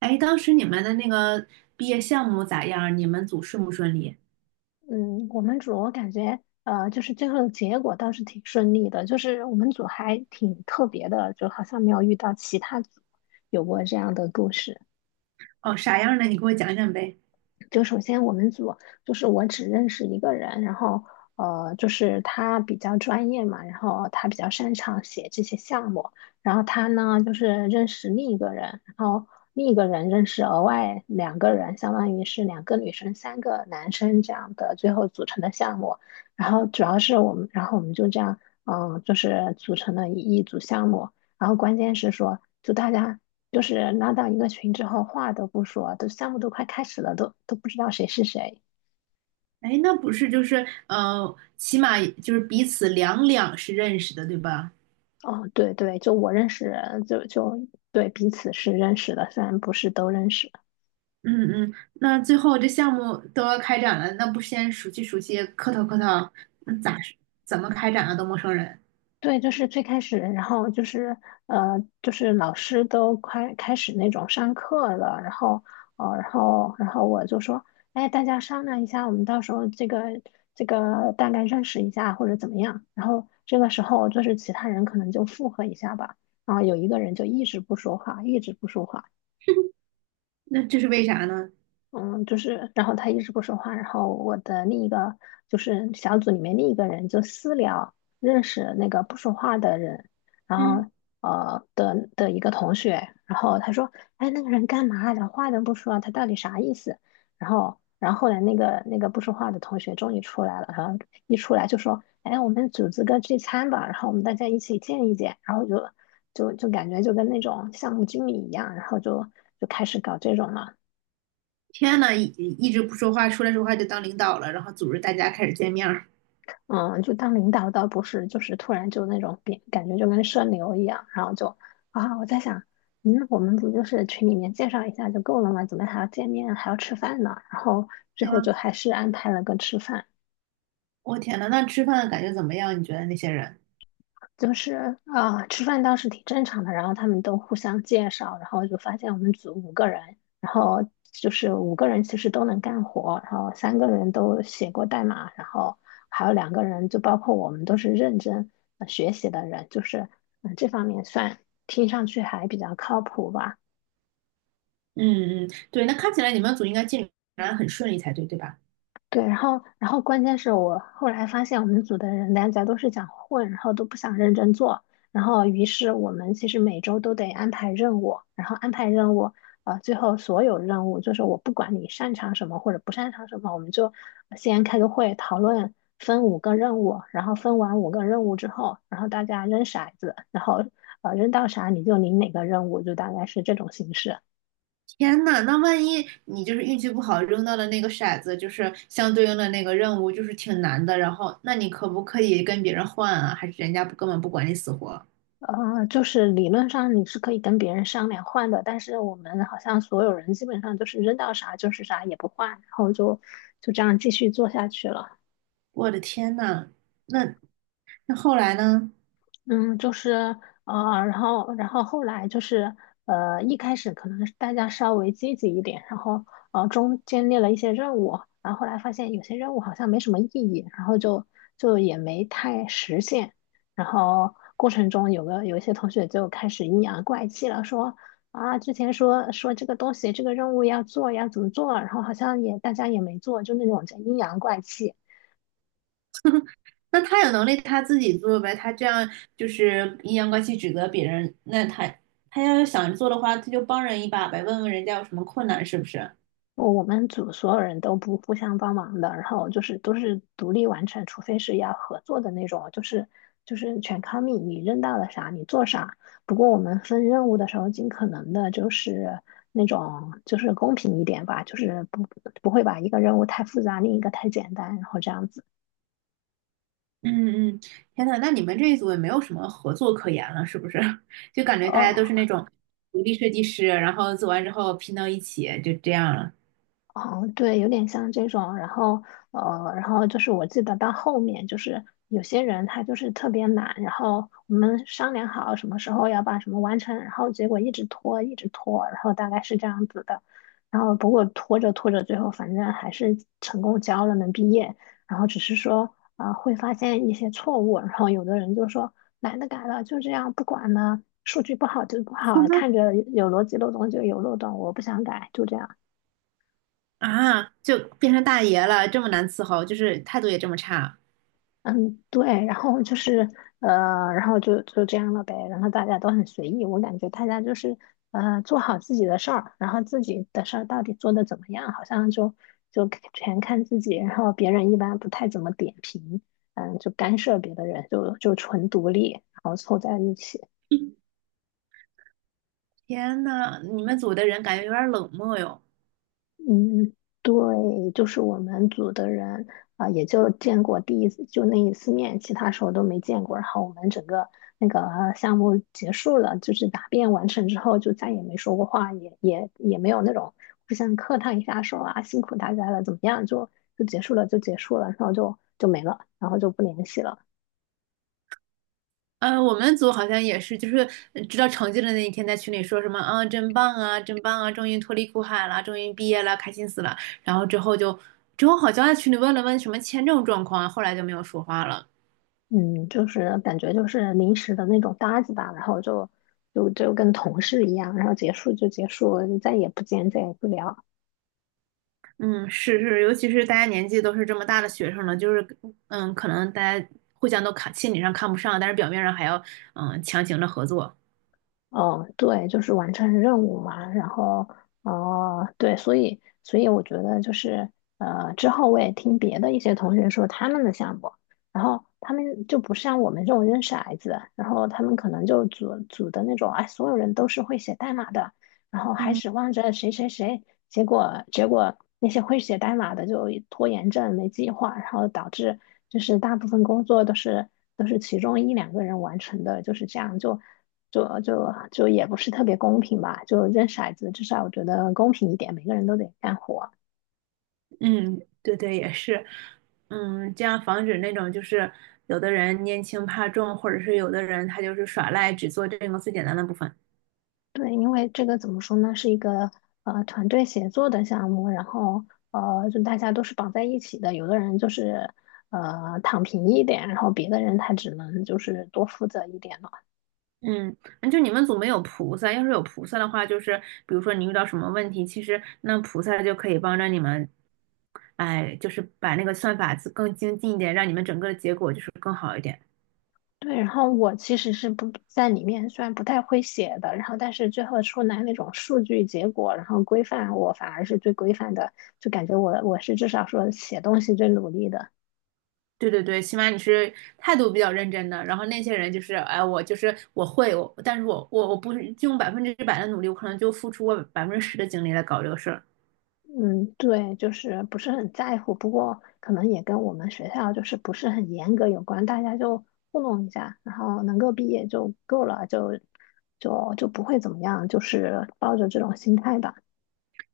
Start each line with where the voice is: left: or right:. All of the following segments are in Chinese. right: 哎，当时你们的那个毕业项目咋样？你们组顺不顺利？
left: 嗯，我们组我感觉，就是最后的结果倒是挺顺利的，就是我们组还挺特别的，就好像没有遇到其他组有过这样的故事。
right: 哦，啥样的？你给我讲讲呗。
left: 就首先我们组就是我只认识一个人，然后就是他比较专业嘛，然后他比较擅长写这些项目，然后他呢就是认识另一个人，然后另一个人认识额外两个人，相当于是两个女生三个男生这样的最后组成的项目，然后主要是我们，然后我们就这样，嗯，就是组成了一组项目，然后关键是说就大家就是拉到一个群之后，话都不说，都项目都快开始了，都不知道谁是谁。
right: 哎，那不是就是起码就是彼此两两是认识的，对吧？
left: 哦，对对，就我认识人，就对彼此是认识的，虽然不是都认识。
right: 嗯嗯，那最后这项目都要开展了，那不先熟悉熟悉，磕头磕头，那咋是怎么开展啊？都陌生人。
left: 对，就是最开始，然后就是就是老师都快开始那种上课了，然后然后我就说，哎，大家商量一下，我们到时候这个大概认识一下或者怎么样。然后这个时候就是其他人可能就附和一下吧，然后有一个人就一直不说话，一直不说话。
right: 那这是为啥呢？
left: 嗯，就是，然后他一直不说话，然后我的另一个就是小组里面另一个人就私聊认识那个不说话的人，然
right: 嗯，
left: 后的一个同学，然后他说，哎，那个人干嘛连话都不说，他到底啥意思？然后后来那个不说话的同学终于出来了，然后一出来就说，哎，我们组织个聚餐吧，然后我们大家一起见一见，然后就感觉就跟那种项目经理一样，然后就开始搞这种了。
right: 天呐，一直不说话，出来说话就当领导了，然后组织大家开始见面儿。
left: 嗯，就当领导倒不是，就是突然就那种变，感觉就跟社牛一样，然后就啊，我在想，嗯，我们不就是群里面介绍一下就够了吗？怎么还要见面，还要吃饭呢？然后最
right: 对
left: 后就
right: 呀，
left: 还是安排了个吃饭。
right: 我天呐，那吃饭感觉怎么样？你觉得那些人？
left: 就是吃饭倒是挺正常的，然后他们都互相介绍，然后就发现我们组五个人，然后就是五个人其实都能干活，然后三个人都写过代码，然后还有两个人就包括我们都是认真学习的人，就是这方面算听上去还比较靠谱吧。
right: 嗯嗯，对，那看起来你们组应该进展很顺利才对，对吧？
left: 对，然后关键是我后来发现我们组的人大家都是想混，然后都不想认真做，然后于是我们其实每周都得安排任务，然后安排任务，最后所有任务就是我不管你擅长什么或者不擅长什么，我们就先开个会讨论，分五个任务，然后分完五个任务之后，然后大家扔骰子，然后扔到啥你就领哪个任务，就大概是这种形式。
right: 天呐，那万一你就是运气不好扔到了那个骰子，就是相对应的那个任务，就是挺难的，然后那你可不可以跟别人换啊？还是人家不根本不管你死活？
left: 就是理论上你是可以跟别人商量换的，但是我们好像所有人基本上就是扔到啥就是啥也不换，然后就这样继续做下去了。
right: 我的天呐，那后来呢？
left: 嗯，就是然后后来就是一开始可能是大家稍微积极一点，然后中间列了一些任务，然后后来发现有些任务好像没什么意义，然后就也没太实现。然后过程中有一些同学就开始阴阳怪气了，说啊之前说说这个东西这个任务要做要怎么做，然后好像也大家也没做，就那种叫阴阳怪气。
right: 那他有能力他自己做呗，他这样就是阴阳怪气指责别人，他要是想做的话，他就帮人一把呗，问问人家有什么困难是不是？
left: 我们组所有人都不互相帮忙的，然后就是都是独立完成，除非是要合作的那种，就是全靠你，你扔到了啥你做啥。不过我们分任务的时候，尽可能的就是那种就是公平一点吧，就是不会把一个任务太复杂，另一个太简单，然后这样子。
right: 嗯嗯，天呐，那你们这一组也没有什么合作可言了，是不是？就感觉大家都是
left: 哦。
right: 那种独立设计师，然后做完之后拼到一起，就这样了。
left: 哦，对，有点像这种，然后然后就是我记得到后面就是有些人他就是特别懒，然后我们商量好什么时候要把什么完成，然后结果一直拖，一直拖，然后大概是这样子的，然后不过拖着拖着，最后反正还是成功交了，能毕业，然后只是说会发现一些错误，然后有的人就说懒得改了，就这样不管了，数据不好就不好，看着有逻辑漏洞就有漏洞，我不想改，就这样。
right: 啊，就变成大爷了，这么难伺候，就是态度也这么差。
left: 嗯，对，然后就是然后就这样了呗，然后大家都很随意，我感觉大家就是做好自己的事儿，然后自己的事儿到底做得怎么样，好像就全看自己，然后别人一般不太怎么点评，嗯，就干涉别的人，就纯独立，然后凑在一起。
right: 天呐，你们组的人感觉有点冷漠哟。
left: 嗯，对，就是我们组的人也就见过第一次，就那一次面，其他时候都没见过。然后我们整个那个项目结束了，就是答辩完成之后，就再也没说过话，也没有那种互相客套一下说啊辛苦大家了，怎么样，就结束了，就结束了，然后就没了，然后就不联系了。
right: 呃，我们组好像也是，就是知道成绩的那一天，在群里说什么啊，真棒啊，真棒啊，终于脱离苦海了，终于毕业了，开心死了。然后之后就，之后好像在群里问了问什么签证状况，后来就没有说话了。
left: 嗯，就是感觉就是临时的那种搭子吧，然后就跟同事一样，然后结束就结束，再也不见，再也不聊。
right: 嗯，是是，尤其是大家年纪都是这么大的学生了，就是嗯，可能大家互相都看心理上看不上，但是表面上还要嗯强行的合作。
left: 哦，对，就是完成任务嘛，然后，哦、对，所以我觉得就是，之后我也听别的一些同学说他们的项目，然后他们就不像我们这种认识骰子，然后他们可能就组的那种，哎，所有人都是会写代码的，然后还
right: 嗯
left: 指望着谁谁谁，结果那些会写代码的就拖延症、没计划，然后导致就是大部分工作都是其中一两个人完成的，就是这样就。就也不是特别公平吧，就扔骰子，至少我觉得公平一点，每个人都得干活。
right: 嗯，对对，也是，嗯，这样防止那种就是有的人拈轻怕重，或者是有的人他就是耍赖，只做这个最简单的部分。
left: 对，因为这个怎么说呢，是一个团队协作的项目，然后就大家都是绑在一起的，有的人就是躺平一点，然后别的人他只能就是多负责一点。
right: 嗯，就你们组没有菩萨，要是有菩萨的话，就是比如说你遇到什么问题，其实那菩萨就可以帮着你们，哎，就是把那个算法子更精进一点，让你们整个的结果就是更好一点。
left: 对，然后我其实是不在里面，虽然不太会写的，然后但是最后出来那种数据结果，然后规范，我反而是最规范的，就感觉我是至少说写东西最努力的。
right: 对对对，起码你是态度比较认真的，然后那些人就是，哎，我就是我会，我但是我不是用100%的努力，我可能就付出我10%的精力来搞这个事儿。
left: 嗯，对，就是不是很在乎，不过可能也跟我们学校就是不是很严格有关，大家就糊弄一下，然后能够毕业就够了，就不会怎么样，就是抱着这种心态吧。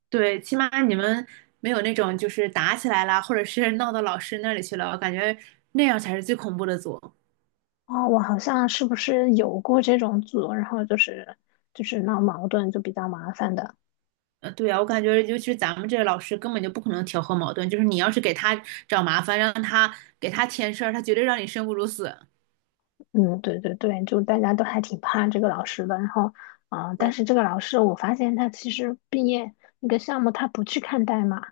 right: 对，起码你们没有那种就是打起来啦，或者是 闹到老师那里去了，我感觉那样才是最恐怖的组。
left: 哦，我好像是不是有过这种组，然后就是闹矛盾，就比较麻烦的。
right: 对啊，我感觉尤其是咱们这个老师根本就不可能调和矛盾，就是你要是给他找麻烦，让他给他添事儿，他绝对让你生不如死。
left: 嗯，对对对，就大家都还挺怕这个老师的。然后，但
right: 对，
left: 是这个老师我发现他其实毕业那个项目他不去看代码。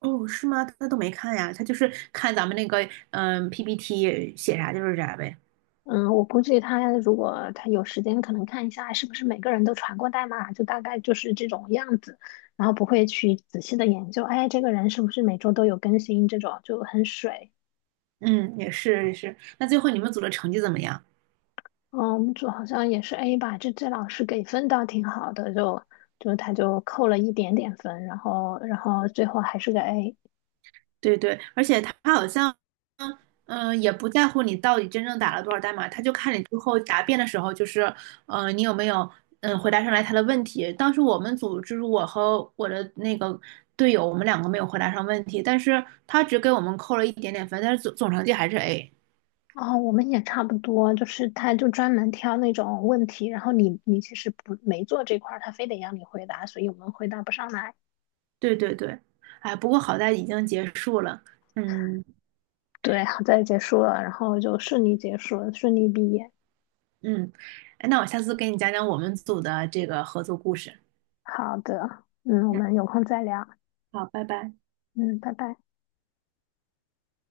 right: 哦，是吗？他都没看呀，他就是看咱们那个PPT 写啥就是啥呗。
left: 嗯，我估计他如果他有时间，可能看一下是不是每个人都传过代码，就大概就是这种样子，然后不会去仔细的研究，哎，这个人是不是每周都有更新这种，就很水。
right: 嗯，也是也是。那最后你们组的成绩怎么样？
left: 嗯，我们组好像也是 A 吧，这老师给分倒挺好的，就他就扣了一点点分，然后最后还是个 A。
right: 对对，而且他好像，嗯、也不在乎你到底真正打了多少代码，他就看你最后答辩的时候，就是，你有没有，嗯，回答上来他的问题。当时我们组就是我和我的那个队友，我们两个没有回答上问题，但是他只给我们扣了一点点分，但是总成绩还是 A。
left: 哦，我们也差不多，就是他就专门挑那种问题，然后你其实不没做这块儿，他非得让你回答，所以我们回答不上来。
right: 对对对，哎，不过好在已经结束了。嗯
left: 对，好在结束了，然后就顺利结束了，顺利毕业。
right: 嗯，哎，那我下次给你讲讲我们组的这个合作故事。
left: 好的，嗯，我
right: 嗯，
left: 们有空再聊，
right: 好，拜拜。
left: 嗯，拜拜。